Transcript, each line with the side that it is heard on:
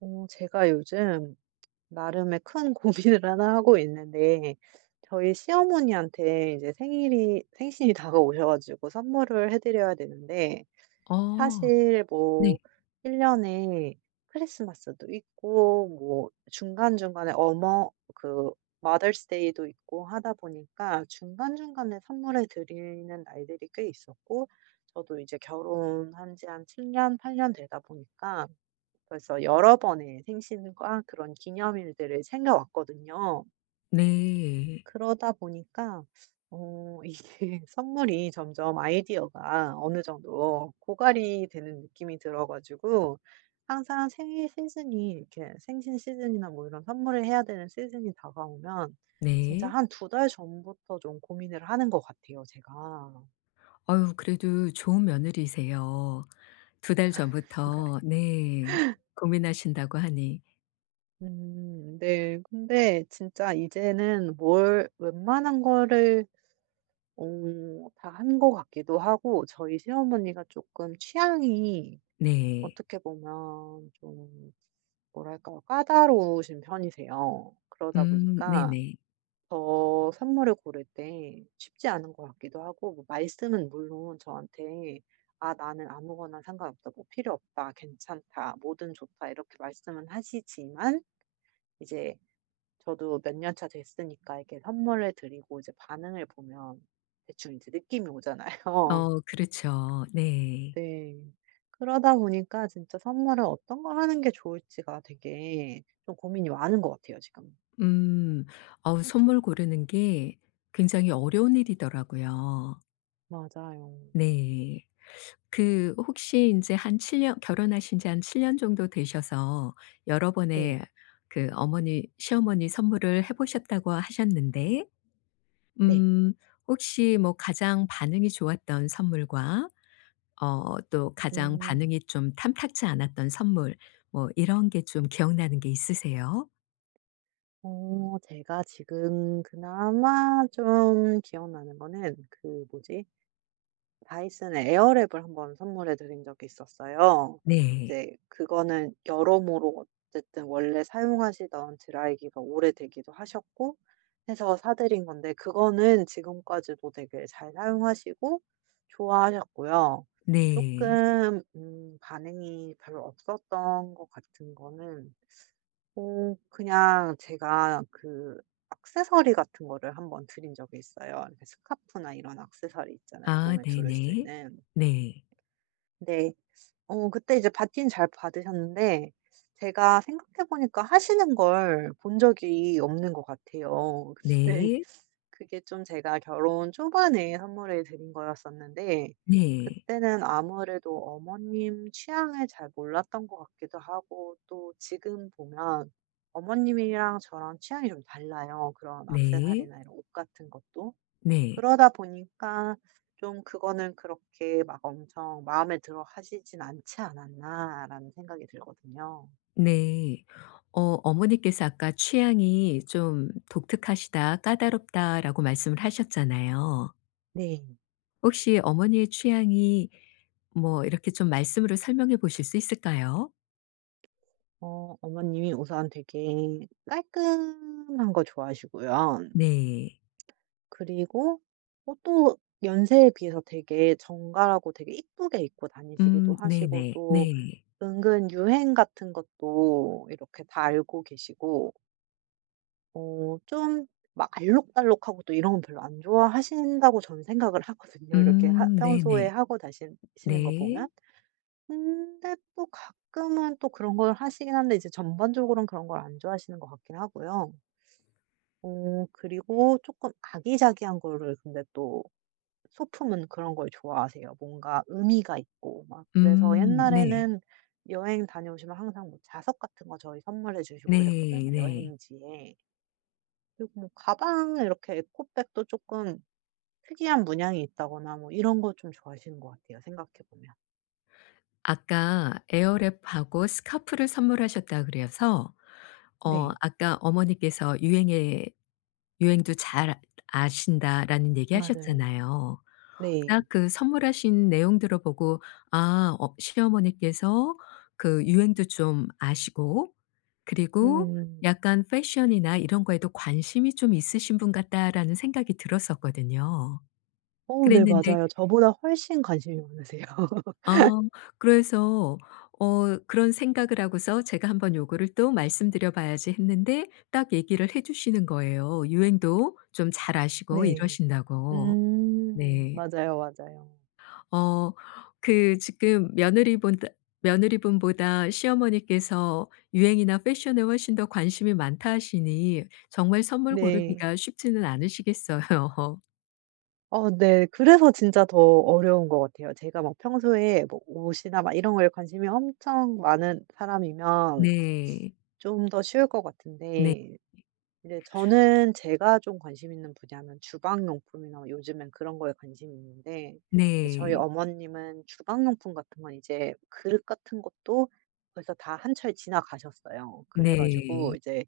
right: 어 제가 요즘 나름의 큰 고민을 1 하고 있는데 저희 시어머니한테 이제 생일이 생신이 다가오셔 가지고 선물을 해드려야 되는데
left: 어
right: 사실
left: 네.
right: 뭐 1 년에 크리스마스도 있고 뭐 중간중간에 어머 그 마더스데이도 있고 하다 보니까 중간중간에 선물해 드리는 날들이 꽤 있었고 저도 이제 결혼한 지 한 7 년, 8 년 되다 보니까 벌써 여러 번의 생신과 그런 기념일들을 챙겨 왔거든요.
left: 네.
right: 그러다 보니까 어 이게 선물이 점점 아이디어가 어느 정도 고갈이 되는 느낌이 들어 가지고 항상 생일 시즌이 이렇게 생신 시즌이나 뭐 이런 선물을 해야 되는 시즌이 다가오면 진짜
left: 네.
right: 한 2 달 전부터 좀 고민을 하는 것 같아요 제가.
left: 어 그래도 좋은 며느리세요. 2 달 전부터
right: 그런가요?
left: 네. 고민하신다고 하니.
right: 음. 네. 근데 진짜 이제는 뭘 웬만한 거를 어 다 한 것 같기도 하고 저희 시어머니가 쪼끔 취향이
left: 네.
right: 어떻게 보면 좀 뭐랄까, 까다로우신 편이세요. 그러다
left: 음.
right: 보니까
left: 네네.
right: 더 선물을 고를 때 쉽지 않은 것 같기도 하고 뭐 말씀은 물론 저한테 "아 나는 아무거나 상관없다. 뭐 필요없다. 괜찮다. 뭐든 좋다." 이렇게 말씀은 하시지만 이제 저도 몇 년 차 됐으니까 이렇게 선물을 드리고 이제 반응을 보면 대충 이제 느낌이 오잖아요.
left: 어우 그렇죠. 네.
right: 네. 그러다 보니까 진짜 선물을 어떤 걸 하는 게 좋을지가 되게 좀 고민이 많은 것 같아요 지금.
left: 음. 어우 선물 고르는 게 굉장히 어려운 일이더라고요.
right: 맞아요.
left: 네. 그 혹시 인제 한 7 년 결혼하신 지 한 7 정도 되셔서 여러
right: 네.
left: 번의 그 어머니 시어머니 선물을 해 보셨다고 하셨는데
right: 네.
left: 음 혹시 뭐 가장 반응이 좋았던 선물과 어 또 가장
right: 음.
left: 반응이 좀 탐탁지 않았던 선물 뭐 이런 게 좀 기억나는 게 있으세요?
right: 어 제가 지금 그나마 좀 기억나는 거는 그 뭐지? 다이슨의 에어랩을 1 번 선물해 드린 적이 있었어요.
left: 네.
right: 이제 그거는 여러모로 어쨌든 원래 사용하시던 드라이기가 오래되기도 하셨고 해서 사드린 건데 그거는 지금까지도 되게 잘 사용하시고 좋아하셨고요.
left: 네.
right: 조금 음 반응이 별로 없었던 것 같은 거는 어 그냥 제가 그 액세서리 같은 거를 1 번 드린 적이 있어요. 이렇게 스카프나 이런 액세서리 있잖아요,
left: 아
right: 몸에 두를 수
left: 네네.
right: 있는.
left: 네.
right: 네. 어 그때 이제 받긴 잘 받으셨는데 제가 생각해 보니까 하시는 걸 본 적이 없는 것 같아요. 네.
left: 네.
right: 그게 좀 제가 결혼 초반에 선물해 드린 거였었는데
left: 네.
right: 그때는 아무래도 어머님 취향을 잘 몰랐던 것 같기도 하고 또 지금 보면 어머님이랑 저랑 취향이 좀 달라요, 그런
left: 네.
right: 액세서리나 이런 옷 같은 것도.
left: 네.
right: 그러다 보니까 '좀 그거는 그렇게 막 엄청 마음에 들어 하시진 않지 않았나.'라는 생각이 들거든요.
left: 네. 어 어머니께서 아까 "취향이 좀 독특하시다, 까다롭다."라고 말씀을 하셨잖아요.
right: 네.
left: 혹시 어머니의 취향이 뭐 이렇게 좀 말씀으로 설명해 보실 수 있을까요?
right: 어. 어머님이 우선 되게 깔끔한 거 좋아하시고요.
left: 네.
right: 그리고 어 또 연세에 비해서 되게 정갈하고 되게 예쁘게 입고 다니시기도
left: 음
right: 하시고
left: 네네.
right: 또
left: 네.
right: 은근 유행 같은 것도 이렇게 다 알고 계시고 어 좀 막 알록달록하고 또 이런 거 별로 안 좋아하신다고 저는 생각을 하거든요 이렇게 하
left: 음
right: 평소에
left: 네네.
right: 하고 다신 시는 거 보면.
left: 네.
right: 근데 또 가끔은 또 그런 걸 하시긴 하는데 이제 전반적으로는 그런 걸 안 좋아하시는 것 같긴 하고요. 어 그리고 쪼끔 아기자기한 거를 근데 또 소품은 그런 걸 좋아하세요. 뭔가 의미가 있고. 막 그래서
left: 음 네.
right: 옛날에는 여행 다녀오시면 항상 뭐 자석 같은 거 저희 선물해 주시고 이랬거든요
left: 네 네.
right: 여행지의. 그리고 뭐 가방에 이렇게 에코백도 조금 특이한 문양이 있다거나 뭐 이런 거 좀 좋아하시는 것 같아요 생각해 보면.
left: 아까 에어랩 하고 스카프를 선물하셨다 그래서 어
right: 네.
left: 아까 어머니께서 유행에 유행도 잘 아 아신다라는 얘기
right: 맞아요.
left: 하셨잖아요.
right: 네.
left: 딱 그 선물하신 내용 들어보고 '아. 어 시어머니께서 그 유행도 좀 아시고 그리고
right: 음.
left: 약간 fashion이나 이런 거에도 관심이 좀 있으신 분 같다.'라는 생각이 들었었거든요.
right: 어 네.
left: 그랬는데
right: 맞아요. 저보다 훨씬 관심이 많으세요.
left: 어. 그래서 어 그런 생각을 하고서 제가 '한번 요거를 또 말씀드려봐야지.' 했는데 딱 얘기를 해주시는 거예요. 유행도 좀 잘 아시고
right: 네.
left: 이러신다고.
right: 음.
left: 네.
right: 맞아요, 맞아용.
left: 어. 그 지금 며느리본다 며느리분보다 시어머니께서 유행이나 fashion에 훨씬 더 관심이 많다 하시니 정말 선물
right: 네.
left: 고르기가 쉽지는 않으시겠어요.
right: 어 네. 그래서 진짜 더 어려운 것 같아요. 제가 막 평소에 뭐 옷이나 막 이런 거에 관심이 엄청 많은 사람이면
left: 네.
right: 좀 더 쉬울 것
left: 네
right: 같은데 근데 저는 제가 좀 관심 있는 분야는 주방 용품이나 요즘엔 그런 거에 관심이 있는데 이제 저희
left: 네.
right: 어머님은 주방 용품 같은 건 이제 그릇 같은 것도 벌써 다 한철 지나가셨어요. 그래 가지고
left: 네.
right: 이제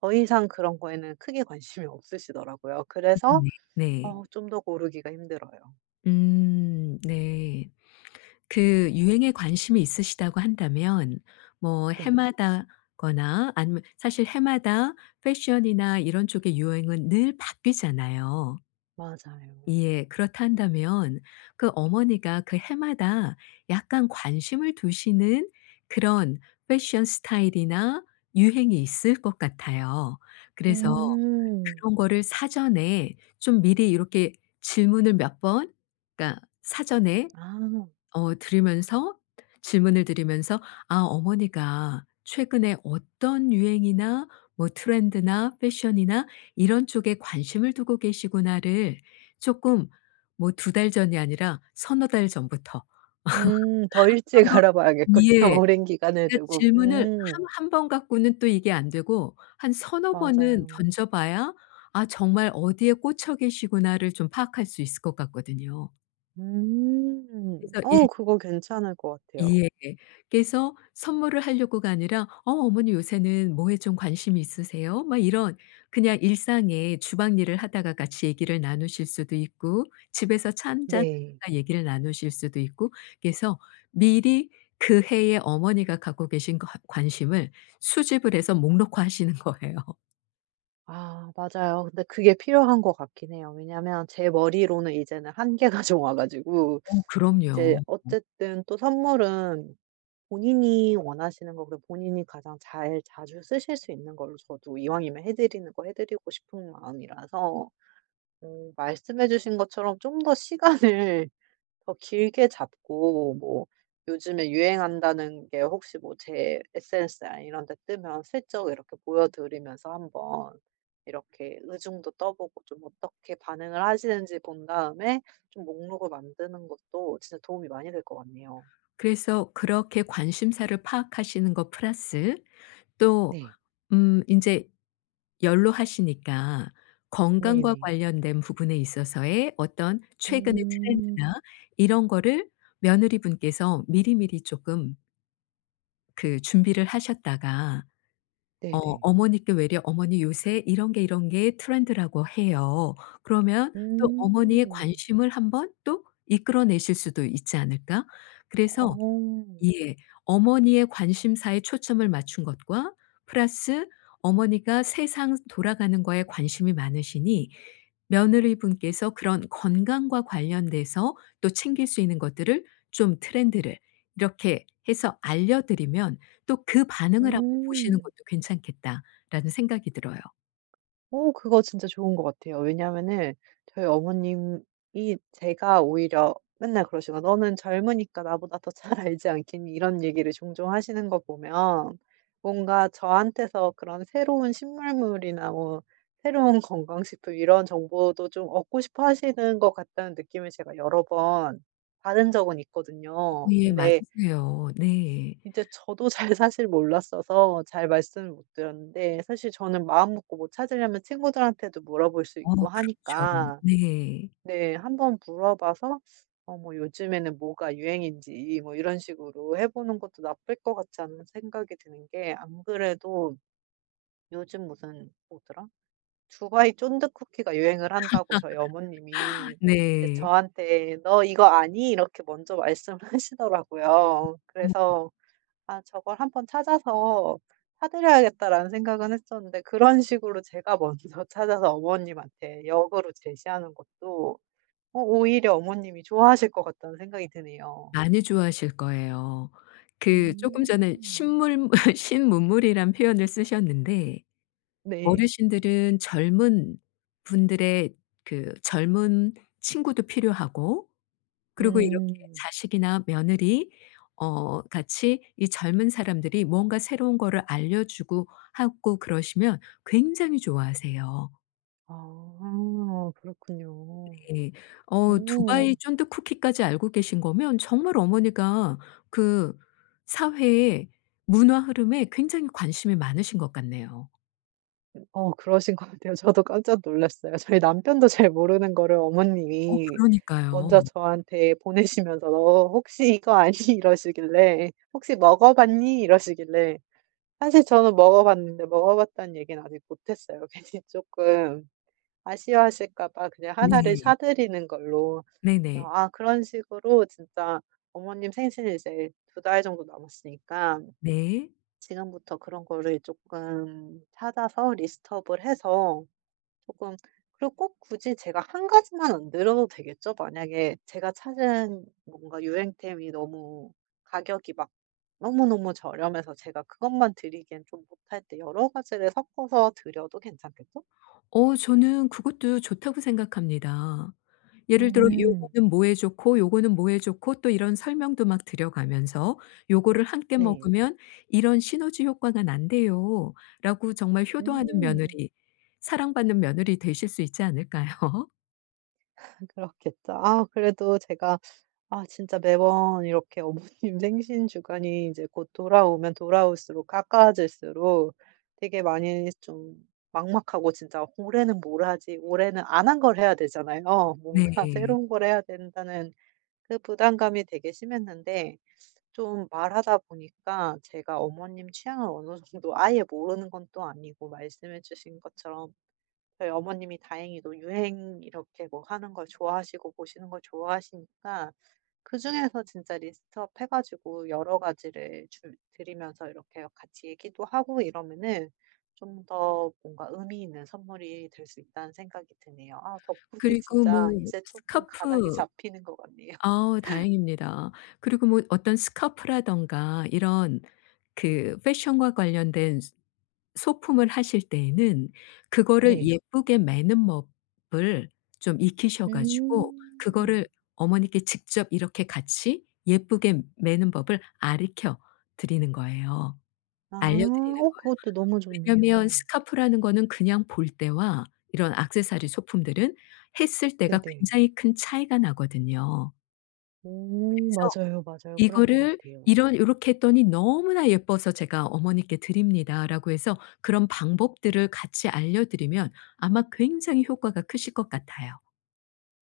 right: 더 이상 그런 거에는 크게 관심이 없으시더라고요. 그래서
left: 음. 네, 네.
right: 어 좀 더 고르기가 힘들어요.
left: 음 네. 그 유행에 관심이 있으시다고 한다면 뭐
right: 네.
left: 해마다거나 아니면 사실 해마다 패션이나 이런 쪽의 유행은 늘 바뀌잖아요.
right: 맞아요.
left: 예. 그렇다 한다면 그 어머니가 그 해마다 약간 관심을 두시는 그런 패션 스타일이나 유행이 있을 것 같아요. 그래서
right: 음.
left: 그런 거를 사전에 좀 미리 이렇게 질문을 몇 번 그러니까 사전에
right: 아.
left: 어 들으면서 질문을 드리면서 아 어머니가 최근에 어떤 유행이나 뭐 트렌드나 패션이나 이런 쪽에 '관심을 두고 계시구나.'를 조금 뭐 2 달 전이 아니라 서너 달 전부터
right: 음 더 일찍
left: 한번
right: 알아 봐야겠군요,
left: 예.
right: 오랜 기간을
left: 그러니까
right: 두고.
left: 질문을 한
right: 음.
left: 1 번 갖고는 또 이게 안 되고 한 서너 번은
right: 맞아요.
left: 던져 봐야 '아 정말 어디에 꽂혀 계시구나.'를 좀 파악할 수 있을 것 같거든요.
right: 음.
left: 그래서 일
right: 어 그거 괜찮을 것 같아요.
left: 예. 그래서 선물을 하려고가 아니라 "어 어머니 요새는 뭐에 좀 관심이 있으세요?" 막 이런 그냥 일상에 주방 일을 하다가 같이 얘기를 나누실 수도 있고 집에서 차 1 잔
right: 네.
left: 하다가 얘기를 나누실 수도 있고 그래서 미리 그 해에 어머니가 갖고 계신 과 관심을 수집을 해서 목록화하시는 거예요.
right: 아 맞아요. 근데 그게 필요한 것 같긴 해요. 왜냐하면 제 머리로는 이제는 한계가 좀 와 가지고.
left: 어
right: 이제
left: 그럼요. 어.
right: 어쨌든 또 선물은 본인이 원하시는 거 그리고 본인이 가장 잘 자주 쓰실 수 있는 걸로 저도 이왕이면 해드리는 거 해드리고 싶은 마음이라서 음 말씀해 주신 것처럼 좀 더 시간을 더 길게 잡고 뭐 요즘에 유행한다는 게 혹시 뭐 제 SNS나 이런 데 뜨면 슬쩍 이렇게 보여 드리면서 한번 이렇게 의중도 떠 보고 좀 어떻게 반응을 하시는지 본 다음에 좀 목록을 만드는 것도 진짜 도움이 많이 될 것 같네요.
left: 그래서 그렇게 관심사를 파악하시는 것 플러스 또
right: 네.
left: 음 인제 연로하시니까 건강과
right: 네네.
left: 관련된 부분에 있어서의 어떤 최근의
right: 음.
left: 트렌드나 이런 거를 며느리분께서 미리미리 쪼끔 그 준비를 하셨다가 어
right: 네네.
left: 어머니께 외려 "어머니 요새 이런 게 이런 게 트렌드라고 해요." 그러면 또 어머니의
right: 음.
left: 관심을 1 번 또 이끌어 내실 수도 있지 않을까? 그래서
right: 어.
left: 예. '어머니의 관심사에 초점을 맞춘 것과 플러스 어머니가 세상 돌아가는 거에 관심이 많으시니 며느리분께서 그런 건강과 관련돼서 또 챙길 수 있는 것들을 좀 트렌드를 이렇게 해서 알려드리면 또 그 반응을 1 번 보시는
right: 음.
left: 것도 괜찮겠다.'라는 생각이 들어요.
right: 어 그거 진짜 좋은 것 같아요. 왜냐하면은 저희 어머님이 제가 오히려 맨날 그러시거든요. "너는 젊으니까 나보다 더 잘 알지 않겠니?" 이런 얘기를 종종 하시는 거 보면 뭔가 '저한테서 그런 새로운 신문물이나 뭐 새로운 건강 식품 이런 정보도 좀 얻고 싶어 하시는 것 같다.'는 느낌을 제가 여러 번 받은 적은
left: 어
right: 있거든요.
left: 예.
right: 근데
left: 맞으세요. 네.
right: 이제 저도 잘 사실 몰랐어서 잘 말씀을 못 드렸는데 사실 저는 마음 먹고 뭐 찾으려면 친구들한테도 물어볼 수
left: 어우
right: 있고
left: 그렇죠.
right: 하니까
left: 네.
right: 네. 한번 물어봐서 어 뭐 요즘에는 뭐가 유행인지 이 뭐 이런 식으로 해 보는 것도 나쁠 것 같지 않은 생각이 드는 게 안 그래도 요즘 무슨 뭐더라? 두바이 쫀득 쿠키가 유행을 한다고 저희 어머님이 이제
left: 네.
right: 저한테 "너 이거 아니?" 이렇게 먼저 말씀을 하시더라고요.
left: [unintelligible]
right: 그래서 '아 저걸 1 번 찾아서 사 드려야겠다.'라는 생각은 했었는데 그런 식으로 제가 먼저 찾아서 어머님한테 역으로 제시하는 것도 어 오히려 '어머님이 좋아하실 것 같다.'는 생각이 드네요.
left: 많이 좋아하실 거예요. 그 쪼끔 전에
right: 음.
left: 신물물 신문물이란 표현을 쓰셨는데
right: 네.
left: 어르신들은 젊은 분들의 그 젊은 친구도 필요하고 그리고 이렇게
right: 음.
left: 자식이나 며느리 어 같이 이 젊은 사람들이 뭔가 새로운 거를 알려 주고 하고 그러시면 굉장히 좋아하세요.
right: 아 그렇군요.
left: 네. 어
right: 오.
left: 두바이 쫀득 쿠키까지 알고 계신 거면 정말 어머니가 그 사회의 문화 흐름에 굉장히 관심이 많으신 것 같네요.
right: 음 어 그러신 것 같아요. 저도 깜짝 놀랐어요. 저희 남편도 잘 모르는 거를
left: 어
right: 어머님이
left: 그러니까요.
right: 먼저 저한테 보내시면서 "혹시 이거 아니?" 이러시길래 "혹시 먹어 봤니?" 이러시길래 사실 저는 먹어 봤는데 먹어 봤다는 얘기는 아직 못했어요. 괜히 조금 아쉬워하실까 봐 그냥 1 를
left: 네.
right: 사드리는 걸로.
left: 네네.
right: 아 그런 식으로 진짜 어머님 생신이 이제 2 달 정도 남았으니까.
left: 네.
right: 지금부터 그런 거를 쪼끔 찾아서 리스트업을 해서 쪼끔 그리고 꼭 굳이 제가 1 가지만 안 드려도 되겠죠? 만약에 제가 찾은 뭔가 유행템이 너무 가격이 막 너무너무 저렴해서 제가 그것만 드리기엔 좀 뭣할 때 여러 가지를 섞어서 드려도 괜찮겠죠?
left: 어 저는 그것도 좋다고 생각합니다. 예를 들어
right: 음.
left: 요거는 뭐에 좋고 요거는 뭐에 좋고 또 이런 설명도 막 드려 가면서 "요거를 함께
right: 네.
left: 먹으면 이런 시너지 효과가 난대요."라고 정말 효도하는
right: 오.
left: 며느리 사랑받는 며느리 되실 수 있지 않을까요?
right: 그렇겠죠. 아. 그래도 제가 아 진짜 매번 이렇게 어머님 생신 주간이 이제 곧 돌아오면 돌아올수록, 가까워질수록 되게 많이 좀 막막하고 진짜 '올해는 뭘 하지?' 올해는 안 한 걸 해야 되잖아요. 뭔가
left: 네.
right: 새로운 걸 해야 된다는 그 부담감이 되게 심했는데 좀 말하다 보니까 제가 어머님 취향을 어느 정도 아예 모르는 건 또 아니고, 말씀해 주신 것처럼. 저희 어머님이 다행히도 유행 이렇게 뭐 하는 걸 좋아하시고 보시는 걸 좋아하시니까 그중에서 진짜 리스트업 해 가지고 여러 가지를 줄 드리면서 이렇게 같이 얘기도 하고 이러면은 좀 더 뭔가 의미 있는 선물이 될 수 있다는 생각이 드네요. 아 덕분에
left: 그리고
right: 진짜
left: 뭐
right: 이제 쪼끔 가닥이
left: 스카프
right: 잡히는 것 같네요.
left: 아. 다행입니다. 그리고 뭐 어떤 스카프라든가 이런 그 fashion과 관련된 스 소품을 하실 때에는 그거를
right: 네.
left: 예쁘게 매는 법을 좀 익히셔 가지고 그거를
right: 음.
left: 어머니께 직접 이렇게 같이 예쁘게 매는 법을 알으켜 드리는 거예요.
right: 아.
left: 알려 드리는 거예요.
right: 어 그것도 너무
left: 왜냐하면
right: 좋네요.
left: 스카프라는 거는 그냥 볼 때와 이런 액세서리 소품들은 했을 때가
right: 네네.
left: 굉장히 큰 차이가 나거든요.
right: 어.
left: 그래서
right: 맞아요, 맞아요. 그런 것
left: "이거를
right: 같아요.
left: 이런 요렇게 했더니 너무나 예뻐서 제가 어머니께 드립니다."라고 해서 그런 방법들을 같이 알려 드리면 아마 굉장히 효과가 크실 것 같아요.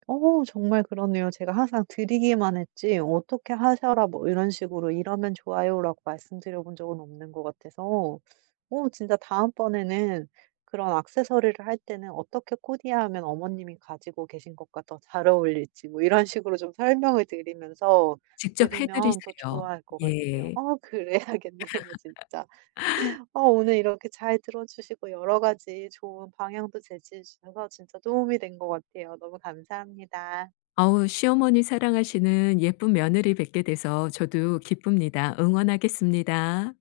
right: 어. 정말 그러네요. 제가 항상 드리기만 했지 어떻게 하셔라 뭐 이런 식으로 "이러면 좋아요."라고 말씀드려 본 적은 없는 것 같아서. 어 진짜 다음 번에는 그런 액세서리를 할 때는 어떻게 코디하면 어머님이 가지고 계신 것과 더 잘 어울릴지 뭐 이런 식으로 좀 설명을 드리면서
left: 직접 해
right: 드리면 더
left: 드리세요.
right: 좋아할 것 같아요.
left: 예.
right: 아. 그래야겠네요 진짜. 어 오늘 이렇게 잘 들어 주시고 여러 가지 좋은 방향도 제시해 주셔서 진짜 도움이 된 것 같아요. 너무 감사합니다.
left: 어우 시어머니 사랑하시는 예쁜 며느리 뵙게 돼서 저도 기쁩니다. 응원하겠습니다.